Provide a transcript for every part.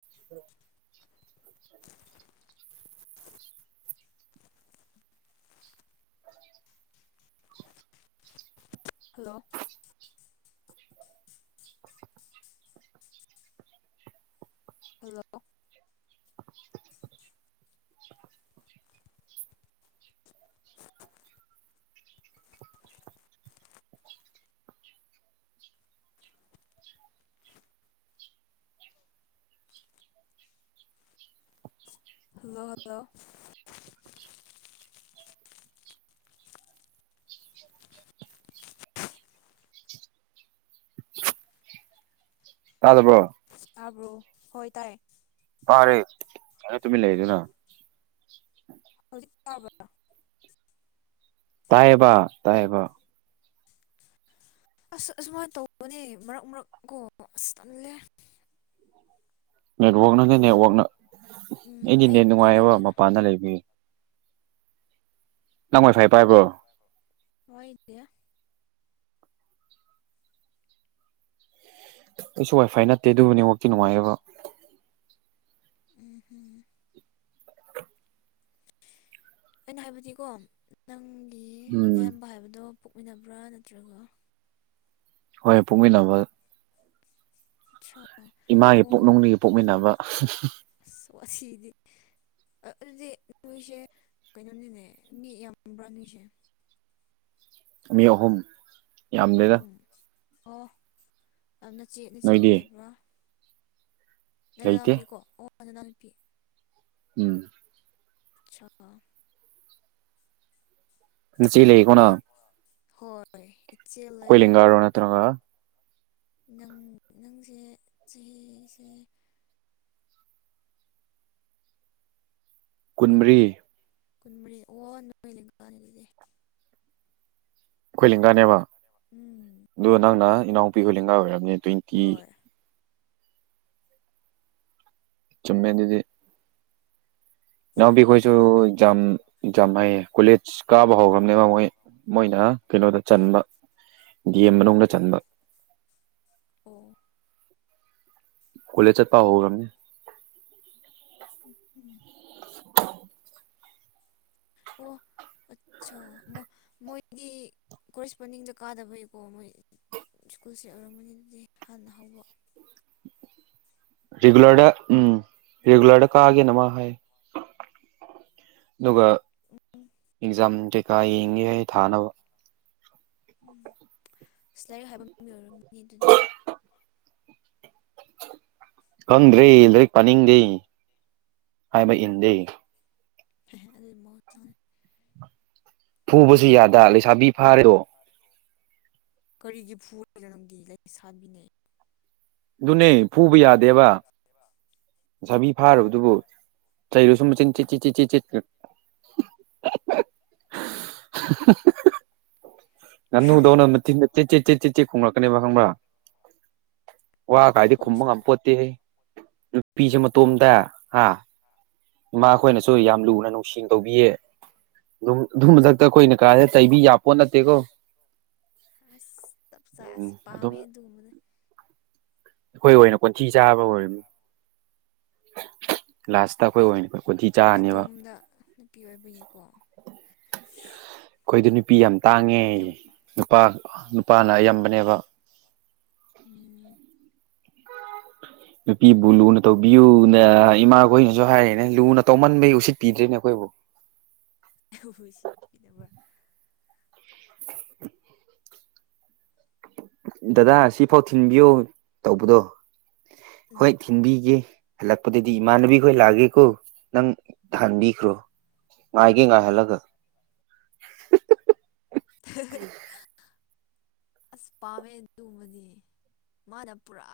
[inaudible] Hello hello hello hello ꯇꯥꯗꯕ꯭ꯔꯣ ꯇꯕ꯭ꯔꯣ ꯍꯣꯏ ꯇꯥꯏꯌꯦ ꯇꯥꯔꯦ [unintelligible] ꯇꯨꯃꯤꯟ ꯂꯩꯔꯤꯗꯨꯅ ꯍꯧꯖꯤꯛ ꯇꯥꯔꯕ꯭ꯔꯥ ꯇꯥꯏꯌꯦꯕ ꯇꯥꯏꯌꯦꯕ ꯑꯁ ꯑꯁꯨꯃꯥꯏ ꯇꯧꯕꯅꯦ ꯃꯔꯛ ꯃꯔꯛꯀꯣ ꯑꯁ ꯇꯜꯂꯦ ꯅꯦꯠꯋꯥꯛꯅꯅꯦ ꯅꯦꯠꯋꯥꯛꯅ ꯎꯝ ꯑꯩꯗꯤ ꯅꯦꯠ ꯑꯩꯒꯤꯔ ꯅꯨꯡꯉꯥꯏꯌꯦꯕ ꯅꯪꯒꯤꯔ ꯃꯄꯥꯟꯗ ꯂꯩꯕꯒꯤ ꯅꯪ ꯋꯥꯏ ꯐꯥꯏ ꯄꯥꯏꯕ꯭ꯔꯣ ꯍꯣꯏ ꯗꯤꯌꯥ ꯑꯩꯁꯨ ꯋꯥꯏꯐꯥꯏ ꯅꯠꯇꯦ ꯑꯗꯨꯕꯨ ꯅꯦꯋꯥꯛꯇꯤ ꯅꯨꯡꯉꯥꯏꯌꯦꯕ ꯎꯝ ꯍꯨꯝ ꯑꯩꯅ ꯍꯥꯏꯕꯗꯤꯀꯣ ꯅꯪꯒꯤ ꯎꯝ ꯅꯌꯥꯝꯕ ꯍꯥꯏꯕꯗꯣ ꯄꯣꯛꯃꯤꯟꯅꯕ꯭ꯔꯥ ꯅꯠꯇ꯭ꯔꯒ ꯍꯣꯏ ꯄꯣꯛꯃꯤꯟꯅꯕ ꯆꯣ [unintelligible] ꯏꯃꯥꯒꯤ ꯄꯨꯛꯅꯨꯡꯗꯒꯤ ꯄꯣꯛꯃꯤꯟꯅꯕ ꯑꯁ ꯋꯥꯁꯤꯗꯤ ꯑ ꯑꯗꯨꯗꯤ ꯅꯣꯏꯁꯦ ꯀꯩꯅꯣꯅꯤꯅꯦ ꯃꯤ ꯌꯥꯝꯕ꯭ꯔꯥ ꯅꯣꯏꯁꯦ ꯃꯤ ꯑꯍꯨꯝ ꯌꯥꯝꯗꯦꯗ ꯑꯍꯨꯝ ꯑꯣ ꯑꯗꯨ ꯅꯆꯦ ꯅꯆꯦꯗꯤ ꯅꯣꯏꯗꯤ ꯂꯩꯕ꯭ꯔꯣ ꯂꯩꯇꯦ ꯅꯅꯥꯎꯄꯤ ꯀꯣ ꯑꯣ ꯅꯅꯥꯎꯄꯤ ꯎꯝ ꯁꯛꯂꯛꯑꯣ ꯅꯆꯦ ꯂꯩꯀꯣ ꯑꯩ ꯅꯪ ꯍꯣꯏ ꯏꯆꯦ ꯑꯩꯈꯣꯏ ꯂꯩ ꯂꯦꯡꯒꯥꯔꯣ ꯅꯠꯇ꯭ꯔꯒ ꯅꯪ ꯅꯪꯁꯦ ꯆꯍꯤꯁꯦ ꯀꯨꯟ ꯀꯨꯟꯃꯔꯤ ꯀꯨꯟ ꯃꯔꯤ ꯑꯣ ꯂꯦꯡꯒꯥꯅꯦ ꯑꯗꯨꯗꯤ ꯑꯩꯈꯣꯏ ꯂꯦꯡꯒꯥꯅꯦꯕ ꯎꯝ ꯑꯗꯨ ꯅꯪꯅ ꯏꯅꯥꯎꯨꯄꯤꯈꯣꯏꯂꯦꯡꯒꯥ ꯑꯣꯏꯔꯝꯅꯤ ꯇ꯭ꯋꯦꯟꯇꯤ ꯍꯣꯏ ꯆꯨꯝꯃꯦ ꯑꯗꯨꯗꯤ ꯏꯅꯥꯎꯕꯤ ꯑꯩꯈꯣꯏꯁꯨ ꯖꯥꯝ ꯖꯥꯝ ꯍꯥꯏꯌꯦ ꯀꯣꯂꯦꯖ ꯀꯥꯕ ꯍꯧꯈ꯭ꯔꯕꯅꯦꯕ ꯃꯣꯏ ꯃꯣꯏꯅ ꯀꯩꯅꯣꯗ ꯆꯟꯕ ꯗꯤ ꯑꯦꯝ ꯃꯅꯨꯡꯗ ꯆꯟꯕ ꯑꯣ ꯀꯣꯂꯦꯖ ꯆꯠꯄ ꯍꯧꯔꯝꯅꯤ [unintelligible] ꯑꯣ ꯑꯠꯆꯥꯥ ꯃꯣꯏꯗꯤ ꯀꯣꯔꯦꯁꯄꯣꯟꯗꯤꯡꯗ ꯀꯥꯗꯕꯩꯀꯣ ꯃꯣꯏ ꯁ꯭ꯀꯨꯜꯁꯦ ꯌꯎꯔꯝꯕꯅꯤꯗꯤ ꯍꯥꯟꯅ ꯍꯧꯕ ꯔꯤꯒꯨꯂꯔꯗ ꯎꯝ ꯔꯤꯒꯨꯂꯔꯗ ꯀꯥꯒꯦꯅ ꯃꯥ ꯍꯥꯏ ꯑꯗꯨꯒ ꯑꯦꯛꯖꯥꯝ ꯀꯩꯀꯥ ꯌꯦꯡꯒꯦ ꯍꯥꯏ ꯊꯥꯅꯕ ꯎꯝ ꯑꯁ ꯂꯥꯏꯔꯤꯛ ꯍꯥꯏꯕ ꯃ ꯑꯣꯏꯔꯝꯒꯅꯤ ꯑꯗꯨꯗꯤ ꯈꯪꯗ꯭ꯔꯦ ꯂꯥꯏꯔꯤꯛ ꯄꯥꯅꯤꯡꯗꯦ ꯍꯥꯏꯕ ꯏꯟꯗꯦ ꯍ ꯑꯗꯨꯗꯤ ꯃꯧ [unintelligible] ꯐꯨꯕꯁꯨ ꯌꯥꯗ ꯂꯩꯁꯥꯕꯤ ꯐꯥꯔꯦꯗꯣ ꯀꯔꯤꯒꯤ ꯐꯨꯅꯣ ꯅꯪꯒꯤ ꯂꯩ ꯁꯥꯕꯤꯅꯩ ꯑꯗꯨꯅꯦ ꯐꯨꯕ ꯌꯥꯗꯦꯕ ꯀꯩꯕ ꯂꯩꯁꯥꯕꯤ ꯐꯥꯔꯕꯗꯨꯕꯣ ꯆꯩꯔꯁꯨ ꯃꯆꯤꯟ ꯆꯤꯠ ꯆꯤꯠ ꯆꯤꯠ ꯆꯤꯠ ꯆꯤꯠ [unintelligible] ꯉꯥꯅꯨꯗꯧꯅ ꯃꯆꯤꯟꯗ ꯆꯦ ꯆꯦ ꯆꯦꯠ ꯆꯦꯠ ꯈꯣꯡꯂꯛꯀꯅꯦꯕ ꯈꯪꯕ꯭ꯔꯥ ꯋꯥ ꯀꯥꯏꯗꯤ ꯈꯨꯝꯕ ꯈꯣꯡꯁꯨ ꯉꯝ ꯄꯣꯠꯇꯦ ꯅꯨꯄꯤꯁꯦ ꯃꯇꯣꯝꯗ ꯍꯥ ꯑꯥ ꯏꯃꯥꯈꯣꯏꯅꯁꯨ ꯌꯥꯝ ꯂꯨꯅ ꯅꯨꯡꯁꯤꯡꯅ ꯇꯧꯕꯤꯌꯦ ꯑꯗꯨ ꯃꯊꯛꯇ ꯑꯩꯈꯣꯏꯅ ꯀꯥꯏꯔꯦ ꯇꯩꯕꯤ ꯌꯥꯄꯣꯠ ꯅꯠꯇꯦꯀꯣ ꯑꯁ ꯇꯞ ꯆꯥꯏ ꯑꯁ ꯎꯝ ꯑꯗꯨꯝ ꯄꯥꯞꯃꯦ ꯗꯨꯝꯕꯅꯦ ꯑꯩꯈꯣꯏ ꯑꯣꯏꯅ ꯈꯣꯟꯊꯤ ꯆꯥꯕ ꯑꯣꯏꯔꯝꯅꯤ ꯂꯥꯁꯇ ꯑꯩꯈꯣꯏ ꯑꯣꯏꯅ ꯈꯣꯟꯊꯤ ꯆꯥꯅꯦꯕ ꯑꯥꯏꯇꯣꯝꯗ ꯅꯨꯄꯤ ꯑꯣꯏꯕꯒꯤꯀꯣ ꯑꯩꯈꯣꯏꯗ ꯅꯨꯄꯤ ꯌꯥꯝ ꯇꯥꯡꯉꯦ ꯌꯥꯝ ꯅꯨꯄꯥ ꯅꯨꯄꯥꯅ ꯑꯌꯥꯝꯕꯅꯦꯕ ꯎꯝ ꯅꯨꯄꯤꯕꯨ ꯂꯨꯅ ꯇꯧꯕꯤꯌꯨꯅ ꯏꯃꯥꯈꯣꯏꯅꯁꯨ ꯍꯥꯏꯔꯛꯦꯅꯦ ꯂꯨꯅ ꯇꯧꯃꯟꯕꯩ ꯎꯁꯤꯠꯄꯤꯗ꯭ꯦꯅꯦ ꯑꯩꯈꯣꯏꯕꯨ ꯁꯤꯠ ꯀꯗꯕ ꯗꯗꯥ ꯁꯤꯐꯥꯎ ꯊꯤꯟꯕꯤꯌꯣ ꯇꯧꯕꯗꯣ ꯎꯝ ꯍꯣꯏ ꯊꯤꯟꯕꯤꯒꯦ ꯍꯜꯂꯛꯄꯗꯗꯤ ꯏꯃꯥꯟꯅꯕꯤ ꯈꯈꯣꯏ ꯂꯥꯛꯑꯒꯦꯀꯣ ꯅꯪ ꯊꯍꯟꯕꯤꯈ꯭ꯔꯣ ꯉꯥꯢꯒꯦ ꯉꯥꯢꯍꯜꯂꯒ [unintelligible] ꯑꯁ ꯄꯥꯝꯃꯦ ꯑꯗꯨꯒꯨꯝꯕꯗꯤ ꯃꯥꯅ ꯄꯨꯔꯥ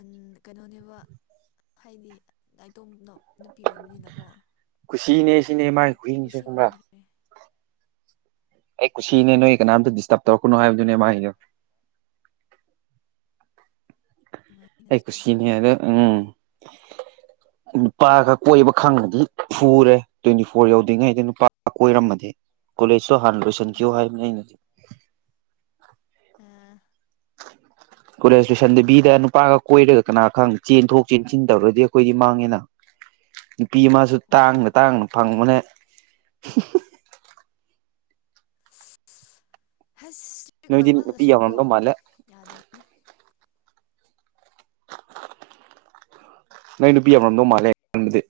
ꯎ ꯀꯩꯅꯣꯅꯦꯕ ꯍꯥꯏꯗꯤ ꯅꯥꯏꯇꯣꯅꯣ ꯅꯨꯄꯤ ꯑꯣꯏꯕꯅꯤꯅꯀꯣ ꯀꯨꯁꯤꯅꯦ ꯁꯤꯅꯦ ꯃꯥꯒꯤ ꯈꯨꯍꯤꯡꯁꯦ ꯀꯨꯁꯤ ꯈꯪꯕ꯭ꯔꯥ ꯑꯣꯏꯈ꯭ꯔꯦ ꯑꯩ ꯀꯨꯁꯤꯅꯦ ꯅꯣꯏ ꯀꯅꯥꯝꯇ ꯗꯤꯁꯇꯔꯕ ꯇꯧꯔꯛꯀꯅꯣꯕꯗꯨꯅꯦ ꯃꯥꯒꯤꯗꯣ ꯅꯨꯡꯉꯥꯏꯅ ꯑꯩꯨ ꯑꯗꯨꯗꯤ ꯁꯤꯅꯤꯔ ꯎꯝ ꯅꯨꯄꯥꯒ ꯀꯣꯏꯕ ꯈꯪꯕꯗꯤ ꯐꯨꯔꯦ ꯇ꯭ꯋꯦꯟꯇꯤ ꯐꯣꯔ ꯌꯧꯗ꯭ꯔꯤꯉꯩꯗ ꯅꯨꯄꯥꯒ ꯀꯣꯏꯔꯝꯃꯗꯤ ꯀꯣꯂꯦꯖꯁꯨ ꯍꯥꯟꯅ ꯂꯣꯏꯁꯤꯟꯈꯤꯕꯌꯣ ꯍꯥꯏꯕꯅꯤ ꯑꯩꯅꯗꯤ ꯑ ꯍ ꯀꯣꯂꯦꯖ ꯇꯨꯁꯟ ꯕꯤꯗ ꯅꯨꯄꯥꯒ ꯀꯣꯏꯔꯒ ꯀꯅꯥ ꯈꯪ ꯆꯦꯟꯊꯣꯛ ꯆꯦꯟꯁꯤꯟ ꯇꯧꯔꯗꯤ ꯑꯩꯈꯣꯏꯗꯤ ꯃꯥꯡꯉꯦꯅ ꯅꯨꯄꯤ ꯑꯃꯁꯁꯨ ꯍꯣꯏ ꯇꯥꯡꯅ ꯇꯥꯡꯅ ꯐꯪꯕꯅꯦ ꯍꯁ ꯏꯁꯇ꯭ꯔꯤꯛ ꯅꯣꯏꯗꯤ ꯅꯨꯄꯤ ꯑꯣꯏꯃꯗꯁꯨ ꯀꯣ ꯌꯥꯝꯔꯝꯗꯧ ꯃꯥꯜꯂꯦ ꯌꯥꯗꯕꯅꯦ ꯅ ꯅꯨꯄꯤ ꯌꯥꯝꯅꯝ ꯅꯣ ꯃꯥꯂꯦ ꯅꯗꯤ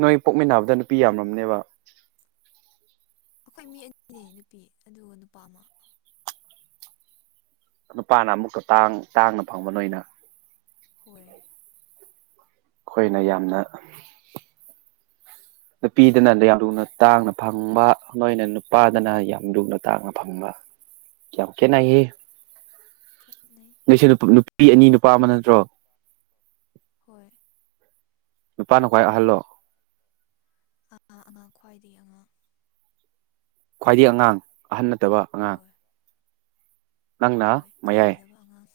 ꯅꯣꯏ ꯄꯣꯛꯃꯤꯟꯅꯕꯗ ꯅꯨꯄꯤ ꯌꯥꯝꯝꯅꯦꯕ ꯑꯩꯈꯣꯏ ꯃꯤ ꯑꯅꯤꯅꯦ ꯅꯨꯄꯤ ꯑꯗꯨꯒ ꯅꯨꯄꯥ ꯑꯃ ꯅꯨꯄꯥꯅ ꯑꯃꯨꯛꯀ ꯇꯥꯡ ꯇꯥꯡꯅ ꯐꯪꯕ ꯅꯣꯏꯅ ꯍꯣꯏ ꯈꯣꯏꯅ ꯌꯥꯝꯅ ꯅꯨꯄꯤꯗꯅ ꯌꯥꯝ ꯂꯨꯅ ꯇꯥꯡꯅ ꯐꯪꯕ ꯅꯣꯏꯅ ꯄꯥꯗꯅ ꯌꯥꯝ ꯂꯨꯅ ꯇꯥꯡꯅ ꯐꯪꯕ ꯌꯥꯝ ꯈꯦꯠꯅꯩꯍꯦ ꯈꯦꯠꯅꯩ ꯅꯣꯏꯁꯦ ꯅꯨꯄꯤ ꯑꯅꯤ ꯅꯨꯄꯥ ꯑꯃ ꯅꯠꯇ꯭ꯔꯣ ꯍꯣꯏ ꯅꯨꯄꯥꯅ ꯈ꯭ꯋꯥꯏ ꯑꯍꯜꯂꯣ ꯑ ꯑꯉꯥꯡ ꯈ꯭ꯋꯥꯏꯗꯒꯤ ꯑꯉꯥꯡ ꯈ꯭ꯋꯥꯏꯗꯒꯤ ꯑꯉꯥꯡ ꯑꯍꯟ ꯅꯠꯇꯕ ꯑꯉꯥꯡ ꯍꯣꯏ ꯅꯪꯅ ꯍꯣꯏ ꯃꯌꯥꯏ ꯀꯥꯏꯅꯗꯕ ꯑꯉꯥꯡ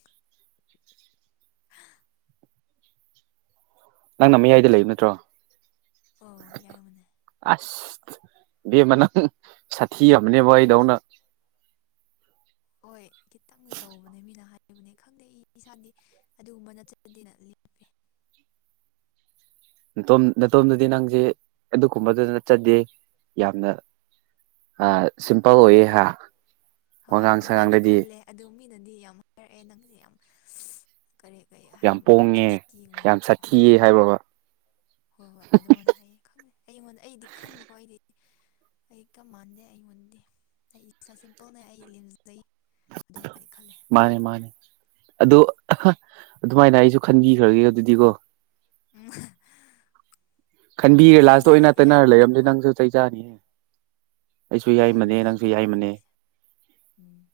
ꯅꯪꯅ ꯃꯌꯥꯏꯗ ꯂꯩꯕ ꯅꯠꯇ꯭ꯔꯣ ꯑꯣ ꯌꯥꯏꯃꯅꯦ ꯑꯁ ꯕꯦꯃꯅꯪ ꯁꯥꯊꯤ ꯑꯃꯅꯦꯕ ꯑꯩꯗꯧꯅ ꯍꯣꯏ ꯈꯤꯇꯪꯗꯤ ꯇꯧꯕꯅꯦ ꯃꯤꯅ ꯍꯥꯏꯕꯅꯦ ꯈꯪꯗꯦ ꯏꯁ ꯏꯁꯥꯗꯤ ꯑꯗꯨꯒꯨꯝꯕ ꯅꯠꯇ꯭ꯔꯗꯤ ꯅ ꯣꯝ ꯅꯇꯣꯝꯗꯗꯤ ꯅꯪꯁꯦ ꯑꯗꯨꯒꯨꯝꯕꯗꯨ ꯅꯠꯆꯗꯦ ꯌꯥꯝꯅ ꯑ ꯁꯤꯝꯄꯜꯒ ꯑꯣꯏ ꯍꯥ ꯍꯣꯏ ꯋꯥꯉꯥꯡ ꯑꯗꯨꯃꯥꯏꯅ ꯁꯉꯥꯡꯗꯗꯤ ꯈꯜꯂꯦ ꯑꯗꯨ ꯃꯤꯅꯗꯤ ꯌꯥꯝ ꯍꯥꯏꯔꯛꯑꯦ ꯅꯪꯁꯦ ꯌꯥꯝ ꯀꯔꯤ ꯀꯔꯤ ꯌꯥꯝ ꯑꯗꯨꯝ ꯄꯣꯡꯉꯦ ꯆꯠꯊꯒꯨꯝꯕ ꯌꯥꯝ ꯁꯥꯊꯤꯌꯦ ꯍꯣꯏ ꯍꯥꯏꯕꯕ ꯍꯣꯏ ꯍꯣꯏ ꯑꯗꯨꯃꯣꯟꯅ ꯍꯥꯏꯌꯦ ꯈꯪꯗꯦ ꯑꯩꯉꯣꯟꯗ ꯑꯩꯗꯤ ꯈꯪꯗꯦꯀꯣ ꯑꯩꯗꯤ ꯑꯩ ꯀꯞ ꯃꯥꯟꯗꯦ ꯑꯩꯉꯣꯟꯗꯦ ꯑꯩ ꯏꯁꯥ ꯁꯤꯝꯄꯜꯅꯦ ꯑꯩ ꯂꯦꯝꯖꯩ ꯑꯗꯨꯃꯥꯏꯗꯤ ꯈꯜꯂꯦ ꯃꯥꯅꯦ ꯃꯥꯅꯦ ꯑꯗꯣ ꯑꯗꯨꯃꯥꯏꯅ ꯑꯩꯁꯨ ꯈꯟꯕꯤꯈ꯭ꯔꯒꯦ ꯑꯗꯨꯗꯤꯀꯣ ꯎ ꯈꯟꯕꯤꯔꯦ ꯂꯥꯁꯇ ꯑꯣꯏꯅ ꯇꯅꯔ ꯂꯩꯔꯝꯁꯦ ꯅꯪꯁꯨ ꯆꯩꯆꯥꯥꯅꯤꯍꯦ ꯑꯩꯁꯨ ꯌꯥꯏꯃꯅꯦ ꯌꯥꯏꯃꯅꯦꯕ ꯅꯪꯁꯨ ꯑꯩꯈꯣꯏ ꯌꯥꯏꯃꯅꯦ ꯑꯅꯤꯁꯦ ꯎꯝ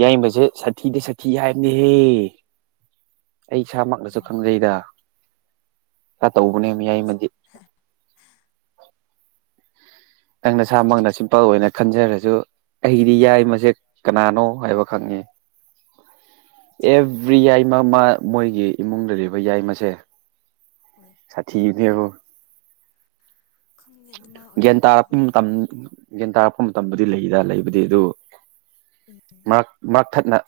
ꯌꯥꯏꯕꯁꯦ ꯁꯥꯊꯤꯗ ꯁꯥꯊꯤ ꯍꯥꯏꯕꯅꯤꯍꯦ ꯑꯩ ꯏꯁꯥꯃꯛꯅꯁꯨ ꯎꯝ ꯈꯪꯖꯩꯗ ꯈꯔ ꯇꯧꯕꯅꯦ ꯅꯁꯥꯃꯛꯅꯁꯨ ꯌꯥꯏꯃꯗꯤ ꯅꯪ ꯅꯁꯥꯃꯛꯅ ꯁꯤꯝꯄꯜ ꯑꯣꯏꯅ ꯈꯟꯖꯔꯁꯨ ꯑꯩꯒꯤꯗꯤ ꯌꯥꯏ ꯃꯁꯦ ꯀꯅꯥꯅꯣ ꯍꯥꯏꯕ ꯈꯪꯉꯦ ꯑꯠꯆꯥ ꯑꯦꯕ꯭ꯔꯤ ꯌꯥꯏꯃ ꯃꯥ ꯃꯣꯏꯒꯤ ꯏꯃꯨꯡꯗ ꯌꯥꯏꯃꯁꯦ ꯍꯣꯏ ꯁꯥꯊꯤꯗꯦꯕꯣ ꯈꯪꯗꯦ ꯑꯗꯨꯃꯥꯏꯅ ꯒ꯭ꯌꯥꯟ ꯑꯣꯏꯕ꯭ꯔꯥ ꯇꯥꯔꯛꯄ ꯍꯣꯏ ꯃꯇꯝ ꯒ꯭ꯌꯥꯟ ꯇꯥꯔꯛꯄ ꯃꯇꯝꯗꯗꯤ ꯂꯩꯗ ꯂꯩꯕꯗꯤ ꯑꯗꯨ ꯎꯝ ꯃꯔꯛ ꯃꯔꯛꯊꯠꯅ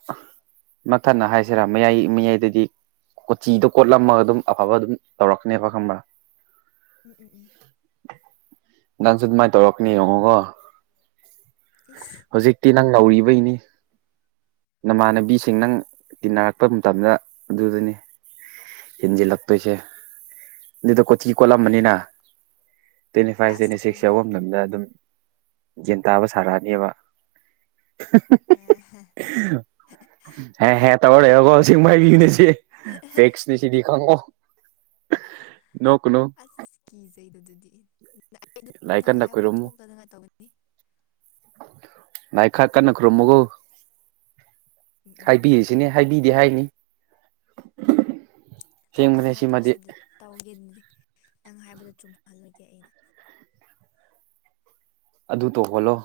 ꯃꯛꯊꯠꯅ ꯍꯥꯏꯁꯤꯔꯥ ꯃꯌꯥꯏ ꯃꯌꯥꯏꯗꯗꯤ ꯀꯣꯆꯤꯗꯣ ꯀꯣꯠꯂꯝꯃꯒ ꯑꯗꯨꯝ ꯑꯐꯕ ꯑꯗꯨꯝ ꯇꯧꯔꯛꯅꯦꯕ ꯈꯪꯕ꯭ꯔꯥ ꯎꯝ ꯎꯝ ꯎꯝ ꯅꯪꯁꯨ ꯑꯗꯨꯃꯥꯏꯅ ꯇꯧꯔꯛꯀꯅꯦ ꯌꯦꯡꯉꯣꯀꯣ ꯏꯁ ꯍꯧꯖꯤꯛꯇꯤ ꯅꯪ ꯅꯧꯔꯤꯕꯩꯅꯤ ꯅꯃꯥꯟꯅꯕꯤꯁꯤꯡ ꯅꯪ ꯇꯤꯟꯅꯔꯛꯄ ꯃꯇꯝꯗ ꯑꯗꯨꯗꯨꯅꯤ꯫ ꯍꯤꯟꯖꯤꯜ ꯂꯛꯛꯇꯣꯏꯁꯦ ꯑꯗꯨꯏꯗꯣ ꯀꯣꯆꯤ ꯀꯣꯠꯂꯝꯕꯅꯤꯅ ꯇ꯭ꯋꯦꯟꯇꯤ ꯐꯥꯏꯚ ꯑꯁ ꯇ꯭ꯋꯦꯟꯇꯤ ꯁꯤꯛꯁ ꯇꯧꯕꯅꯦ ꯌꯧꯕ ꯃꯇꯝꯗ ꯑꯗꯨꯝ ꯌꯦꯟ ꯇꯥꯕ ꯁꯥꯔꯛꯑꯅꯦꯕ ꯍꯦ ꯇꯣ ꯀꯣ ꯁꯤꯃꯥꯏ ꯍꯨꯁꯤꯅꯤ꯫ ꯐꯦꯛꯁꯅꯦ ꯁꯤꯗꯤ ꯈꯪꯑꯣ ꯅꯣꯛꯀꯅꯨ ꯑꯁ ꯀꯤꯖꯩꯗꯨ ꯑꯗꯨꯗꯤ ꯑꯩ ꯑꯗꯨꯝ ꯂꯥꯏꯔꯤꯛ ꯅꯪꯅ ꯍꯥꯏꯕꯗꯣ ꯊꯣꯛꯇꯗꯉꯥꯏ ꯇꯧꯒꯅꯤ꯫ ꯉꯥꯏ ꯈꯔ ꯀꯟꯅ ꯈꯨꯔꯨꯝꯃꯣꯒꯣ ꯎꯝ ꯎꯝ ꯎꯝ ꯍꯥꯏꯕꯤ ꯁꯤꯅ ꯍꯥꯏꯕꯤꯗꯦ ꯍꯥꯏꯅꯤ ꯑꯁꯦꯡꯕꯅꯦ ꯊꯣꯛꯇꯅꯉꯥꯏ ꯁꯤꯃꯗꯤ ꯇꯧꯕꯁꯤꯗ ꯇꯧꯒꯦꯅꯗꯤ ꯅꯪ ꯍꯥꯏꯕꯗꯣ ꯆꯨꯝꯍꯜꯂꯣꯏꯒꯦ ꯑꯩꯅ ꯑꯗꯨ ꯇꯧꯍꯣꯜꯂꯣ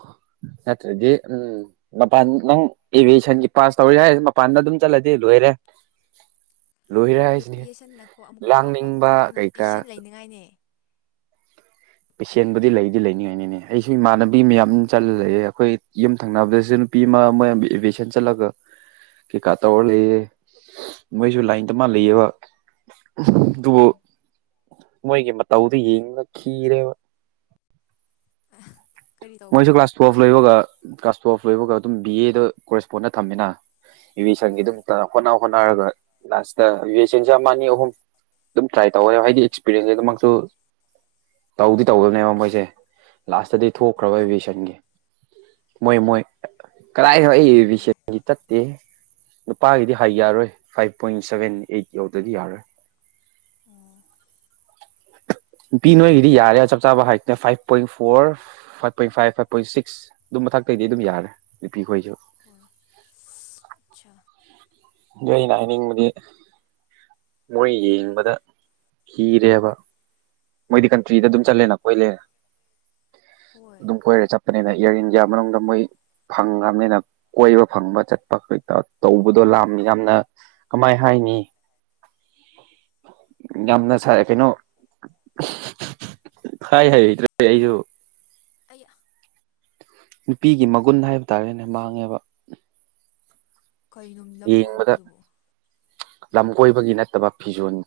ꯅꯠꯇ꯭ꯔꯗꯤ ꯎꯝ ꯃꯄꯥꯟ ꯅꯪ ꯑꯦꯚꯤꯌꯦꯁꯟꯒꯤ ꯄꯥꯁ ꯇꯧꯔꯤ ꯍꯥꯏ ꯃꯄꯥꯟꯗ ꯑꯗꯨꯝ ꯆꯠꯂꯗꯤ ꯂꯣꯏꯔꯦ꯫ ꯂꯣꯏꯔꯦ ꯍꯥꯏꯁꯤꯅꯦ ꯑꯦꯚꯤꯌꯦꯁꯟꯅꯀꯣ ꯂꯥꯡꯅꯤꯡꯕ ꯀꯩꯀꯥ ꯍꯥꯏꯅꯤꯡꯉꯥꯏꯅꯦ ꯫ ꯄꯦꯁꯦꯡꯕꯨꯗꯤ ꯂꯩꯗꯤ ꯂꯩꯅꯤꯡꯉꯥꯏꯅꯤꯅꯦ ꯑꯩꯁꯨ ꯏꯃꯥꯟꯅꯕꯤ ꯃꯌꯥꯝ ꯆꯠꯂ ꯂꯩꯑꯦ ꯑꯩꯈꯣꯏ ꯌꯨꯝ ꯊꯪꯅꯕꯗꯁꯨ ꯅꯨꯄꯤ ꯑꯃ ꯃꯣꯏ ꯏꯚꯦꯁꯟ ꯆꯠꯂꯒ ꯀꯩꯀꯥ ꯇꯧꯔ ꯂꯩꯌꯦ꯫ ꯃꯣꯏꯁꯨ ꯂꯥꯏꯟ ꯇ ꯃꯥꯅ ꯂꯩꯑꯕ ꯑꯗꯨ ꯎꯝ ꯃꯣꯏꯒꯤ ꯃꯇꯧꯗꯨ ꯌꯦꯡꯗꯨꯅ ꯈꯤꯔꯦꯕ꯫ [unintelligible] ꯃꯣꯏꯁꯨ ꯀ꯭ꯂꯥꯁ ꯇꯨꯋꯦꯜ ꯂꯣꯏꯒ ꯀ꯭ꯂꯥꯁ ꯇꯨ ꯂꯣꯏꯕꯒ ꯑꯗꯨꯝ ꯕꯤ ꯑꯦꯗ ꯀꯣꯔꯦꯁ ꯐꯣꯟꯗ ꯊꯝꯃꯤꯅ ꯍꯣꯏ ꯑꯕꯦꯁꯪꯒꯤꯗꯨꯃꯛꯇ ꯍꯣꯠꯅ ꯍꯣꯠꯅꯔꯒ ꯂꯥꯁꯇ꯭ ꯑꯕꯤꯁꯟꯁꯦ ꯑꯃꯅꯤ ꯑꯅꯤ ꯑꯍꯨꯝ ꯑꯗꯨꯝ ꯇ꯭ꯔꯥꯏ ꯇꯧꯕ ꯌꯥ ꯍꯥꯏꯗꯤ ꯑꯦꯛꯁꯄꯤꯔꯟꯁꯁꯦ ꯑꯗꯨꯃꯛꯁꯨ ꯇꯧꯗꯤ ꯇꯧꯗꯕꯅꯦꯕ ꯃꯣꯏꯁꯦ ꯂꯥꯁꯇꯗꯤ ꯍꯣꯏ ꯊꯣꯛꯈ꯭ꯔꯕ ꯅꯪ ꯏꯕꯤꯁꯟꯒꯤ ꯃꯣꯏ ꯃꯣꯏ ꯀꯥꯏꯔꯥꯏ ꯑꯩ ꯑꯣ ꯑꯌꯦꯁ ꯇꯦ꯫ ꯅꯨꯄꯥꯒꯤꯗꯤ ꯍꯥꯏ ꯌꯥꯔꯣꯏ ꯐꯥꯏꯚ ꯄꯣꯏꯟ ꯁꯕꯦꯟ ꯑꯩꯠ ꯌꯧꯗꯗꯤ ꯌꯥꯔꯣꯏ꯫ ꯑꯣ ꯅꯨꯄꯤ ꯅꯣꯏꯒꯤꯗꯤ ꯌꯥꯔꯦ ꯆꯞ ꯆꯥꯕ ꯍꯥꯏꯅꯦ five point four five point five five point six ꯑꯗꯨꯝ ꯃꯊꯛꯇꯇꯩꯒꯤꯗꯤ ꯑꯗꯨꯝ ꯌꯥꯔꯦ ꯅꯨꯄꯤꯈꯣꯏꯁꯨ ꯍꯣꯏ ꯑꯠꯆꯥ ꯑꯗꯨ ꯑꯩꯅ ꯍꯥꯏꯅꯤꯡꯕꯗꯤ꯫ ꯃꯣꯏ ꯌꯦꯡꯕꯗ ꯀꯤꯔꯦꯕ ꯃꯣꯏꯗꯤ ꯀꯟꯇ꯭ꯔꯤꯗ ꯑꯗꯨꯝ ꯆꯂꯦ ꯀꯣꯏꯂꯦ꯫ ꯍꯣꯏ ꯑꯗꯨꯝ ꯀꯣꯏꯔꯦ ꯆꯠꯄꯅꯤꯅ ꯏꯌꯥꯔ ꯏꯟꯗꯤꯌꯥ ꯃꯅꯨꯡꯗ ꯃꯣꯏ ꯐꯪꯉ꯭ꯔꯕꯅꯤꯅ ꯀꯣꯏꯕ ꯐꯪꯕ ꯆꯠꯄ ꯈꯛꯇ ꯇꯧꯕꯗꯣ ꯂꯥꯛ ꯌꯥꯝꯅ ꯀꯃꯥꯏ ꯍꯥꯏꯅꯤ꯫ ꯌꯥꯝꯅ ꯁꯥꯏ ꯀꯩꯅꯣ ꯍꯥꯏ ꯍꯩꯩꯇ꯭ꯔꯦ ꯑꯩꯁꯨ ꯑꯌꯥ ꯅꯨꯄꯤꯒꯤ ꯃꯒꯨꯟ ꯍꯥꯏꯕ ꯇꯥꯔꯦꯅꯦ ꯃꯥꯡꯉꯦꯕ ꯀꯩꯅꯨꯡꯒꯤ ꯂꯝ ꯌꯦꯡꯕꯗ ꯀꯣꯏꯕꯗꯨꯕꯨ ꯂꯝ ꯀꯣꯏꯕꯒꯤ ꯅꯠꯇꯕ ꯐꯤꯖꯣꯜ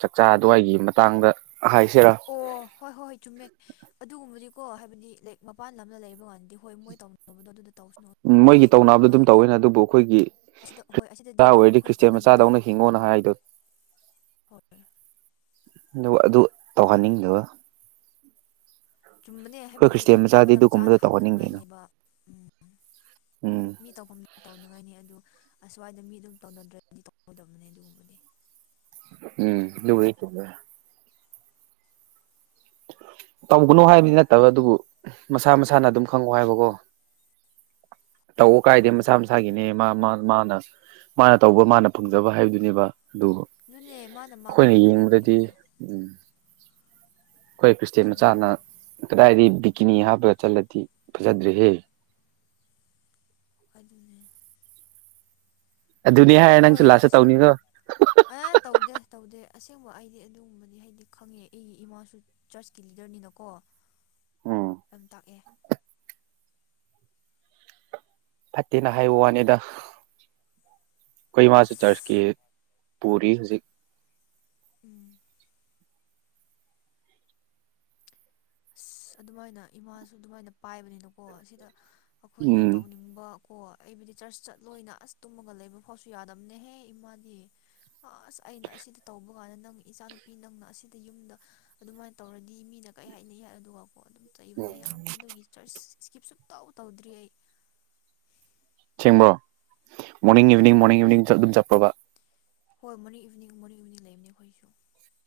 ꯆꯥꯛꯆꯥ ꯑꯗꯨꯋꯥꯏꯒꯤ ꯃꯇꯥꯡꯗ ꯍꯥꯏꯁꯤꯔꯥ ꯑꯣ ꯍꯣꯏ ꯍꯣꯏ ꯆꯨꯝꯃꯦ꯫ ꯑꯗꯨꯒꯨꯝꯕꯗꯤꯀꯣ ꯍꯥꯏꯕꯗꯤ ꯂꯥꯏꯛ ꯃꯄꯥꯟ ꯂꯝꯅ ꯂꯩꯕ ꯀꯥꯟꯗꯗꯤ ꯍꯣꯏ ꯃꯣꯏ ꯇꯧꯅꯕꯗꯣ ꯑꯗꯨꯗ ꯇꯧꯁꯅꯣ ꯑꯗꯨꯕꯨ ꯃꯣꯏꯒꯤ ꯁꯤꯗ ꯂꯥꯛꯄ ꯇꯧꯅꯕꯗꯣ ꯑꯗꯨꯝ ꯀꯥꯟꯗꯗꯤ꯫ ꯇꯧꯋꯤꯅ ꯑꯗꯨꯕꯨ ꯑꯩꯈꯣꯏꯒꯤ ꯑꯁꯤꯗ ꯍꯣꯏ ꯑꯁꯤꯗꯗꯤ ꯃꯆꯥ ꯑꯗꯨꯝ ꯑꯣꯏꯔꯗꯤ ꯑꯩꯈꯣꯏ ꯈ꯭ꯔꯤꯁꯇꯦꯟ ꯆꯠꯅꯕꯤꯗꯣ ꯃꯆꯥꯗꯧꯅ ꯍꯤꯡꯉꯣꯅ ꯍꯥꯏꯗꯣ ꯍꯣꯏ꯫ ꯑꯗꯨ ꯑꯗꯨ ꯇꯧꯍꯟꯅꯤꯡꯗꯕ ꯆꯨꯝꯕꯅꯦ ꯑꯩꯈꯣꯏ ꯍꯥꯏꯕꯗꯤ ꯈ꯭ꯔꯤꯁꯇꯦꯟ ꯃꯇꯝ ꯃꯆꯥꯗꯤ ꯃꯇꯝ ꯆꯥꯅ ꯑꯗꯨꯒꯨꯝꯕꯗꯣ ꯇꯧꯍꯟꯅꯤꯡꯗꯦꯅ ꯍꯥꯞꯅꯉꯥꯏꯅꯦꯕ ꯎꯝ ꯎꯝ ꯃꯤꯠ ꯇꯧꯐꯝꯅ ꯇꯧꯅꯉꯥꯏꯅꯤ ꯑꯗꯨ ꯑꯁ꯭ꯋꯥꯏꯗ ꯃꯤ ꯑꯗꯨꯝ ꯇꯧꯅꯗ꯭ꯔꯗꯤ ꯇꯧꯒꯗꯕꯅꯦ ꯑꯗꯨꯒꯨꯝꯕꯗꯤ ꯎꯝ ꯑꯗꯨꯕꯨꯗꯤ ꯆꯨꯝꯃꯦ꯫ ꯇꯧꯒꯅꯣ ꯍꯥꯏꯕꯗꯤ ꯅꯠꯇꯕ ꯑꯗꯨꯕꯨ ꯃꯁꯥ ꯃꯁꯥꯅ ꯑꯗꯨꯝ ꯈꯪꯉꯣ ꯍꯥꯏꯕꯀꯣ ꯍꯣꯏ ꯇꯧꯕ ꯀꯥꯏꯗꯦ ꯆꯨꯝꯃꯦ ꯃꯆꯥ ꯃꯁꯥꯒꯤꯅꯦ ꯃꯥ ꯃꯥ ꯃꯥꯅ ꯃꯥꯅ ꯇꯧꯕ ꯃꯥꯅ ꯐꯪꯖꯕ ꯍꯥꯏꯕꯗꯨꯅꯦꯕ ꯑꯗꯨꯕꯨ ꯑꯗꯨꯅꯦ ꯃꯥꯅ ꯑꯩꯈꯣꯏꯅ ꯃꯥꯡꯖꯕꯅꯦ ꯌꯦꯡꯕꯗꯗꯤ ꯑꯗꯨꯗꯤꯀꯣ ꯎꯝ ꯑꯩꯈꯣꯏ ꯈ꯭ꯔꯤꯁꯇꯦꯟ ꯆꯨꯝꯃꯦ ꯃꯆꯥꯅ ꯀꯗꯥꯏꯗ ꯕꯤꯀꯤꯅꯤ ꯍꯥꯞꯄꯒ ꯆꯠꯂꯗꯤ ꯐꯖꯗ꯭ꯔꯦꯍꯦ ꯑꯗꯨꯅꯦ ꯑꯗꯨꯅꯤ ꯍꯥꯏꯔ ꯅꯪꯁꯨ ꯂꯥꯁꯠꯇ ꯇꯧꯅꯤꯒꯣ ꯑ ꯇꯧꯗꯦ ꯇꯧꯗꯦ ꯑꯁꯦꯡꯕ ꯑꯩꯗꯤ ꯑꯗꯨꯒꯨꯝꯕꯗꯤ ꯍꯥꯏꯗꯤ ꯈꯪꯉꯦ ꯑꯩ ꯏꯃꯥꯁꯨ ꯆꯔꯆꯀꯤ ꯂꯤꯗꯔꯅꯤꯅꯀꯣ ꯎꯝ ꯑꯗꯨꯝ ꯇꯥꯛꯑꯦ ꯐꯠꯇꯦꯅ ꯍꯥꯏꯌꯦ ꯋꯥꯅꯤꯗ ꯑꯩꯈꯣꯏ ꯃꯥ ꯆꯔꯆꯀꯤ ꯄꯨꯔꯤ ꯍꯧꯖꯤꯛ ꯎꯝ ꯑꯁ ꯑꯗꯨꯃꯥꯏꯅ ꯏꯃꯥꯁꯨ ꯑꯗꯨꯃꯥꯏꯅ ꯄꯥꯏꯕꯅꯤꯅꯀꯣ ꯑꯁꯤꯗ ꯑꯩꯈꯣꯏꯅ ꯎꯝ ꯇꯧꯅꯤꯡꯕ ꯀꯣ ꯑꯩꯕꯨꯗꯤ ꯆꯔꯆ ꯆꯠꯂꯣꯏꯅ ꯑꯁ ꯇꯨꯝꯃꯒ ꯂꯩꯕ ꯐꯥꯎꯁꯨ ꯌꯥꯗꯝꯕꯅꯦꯍꯦ ꯏꯃꯥꯗꯤ ꯑꯁ ꯑꯩꯅ ꯑꯁꯤꯗ ꯇꯧꯕ ꯀꯥꯟꯗ ꯅꯪ ꯏꯆꯥ ꯅꯨꯨꯄꯤ ꯅꯪꯅ ꯑꯁꯤꯗ ꯌꯨꯝꯗ ꯑꯗꯨꯃꯥꯏꯅ ꯇꯧꯔꯗꯤ ꯃꯤꯅ ꯀꯔꯤ ꯍꯥꯏꯅ ꯌꯥꯏ ꯑꯗꯨꯒ ꯑꯣ ꯑꯗꯨꯝ ꯆꯩꯕꯅꯦ ꯌꯥꯝ ꯑꯗꯨꯒꯤ ꯆꯔꯁ ꯏꯁꯀꯤꯞ ꯁꯨꯝ ꯇꯧ ꯇꯧꯗ꯭ꯔꯤ ꯑꯩ ꯑꯁꯦꯡꯕ꯭ꯔꯣ morning um evening morning evening ꯑꯗꯨꯝ ꯆꯠꯄ꯭ꯔꯣꯕ ꯍꯣꯏ ꯃꯦꯔꯅꯤꯡ ꯏꯚꯤꯅꯤꯡ ꯃꯣꯔꯅꯤꯡ ꯏꯚꯤꯅꯤꯡ ꯂꯩꯕꯅꯦ ꯑꯩꯈꯣꯏꯁꯨ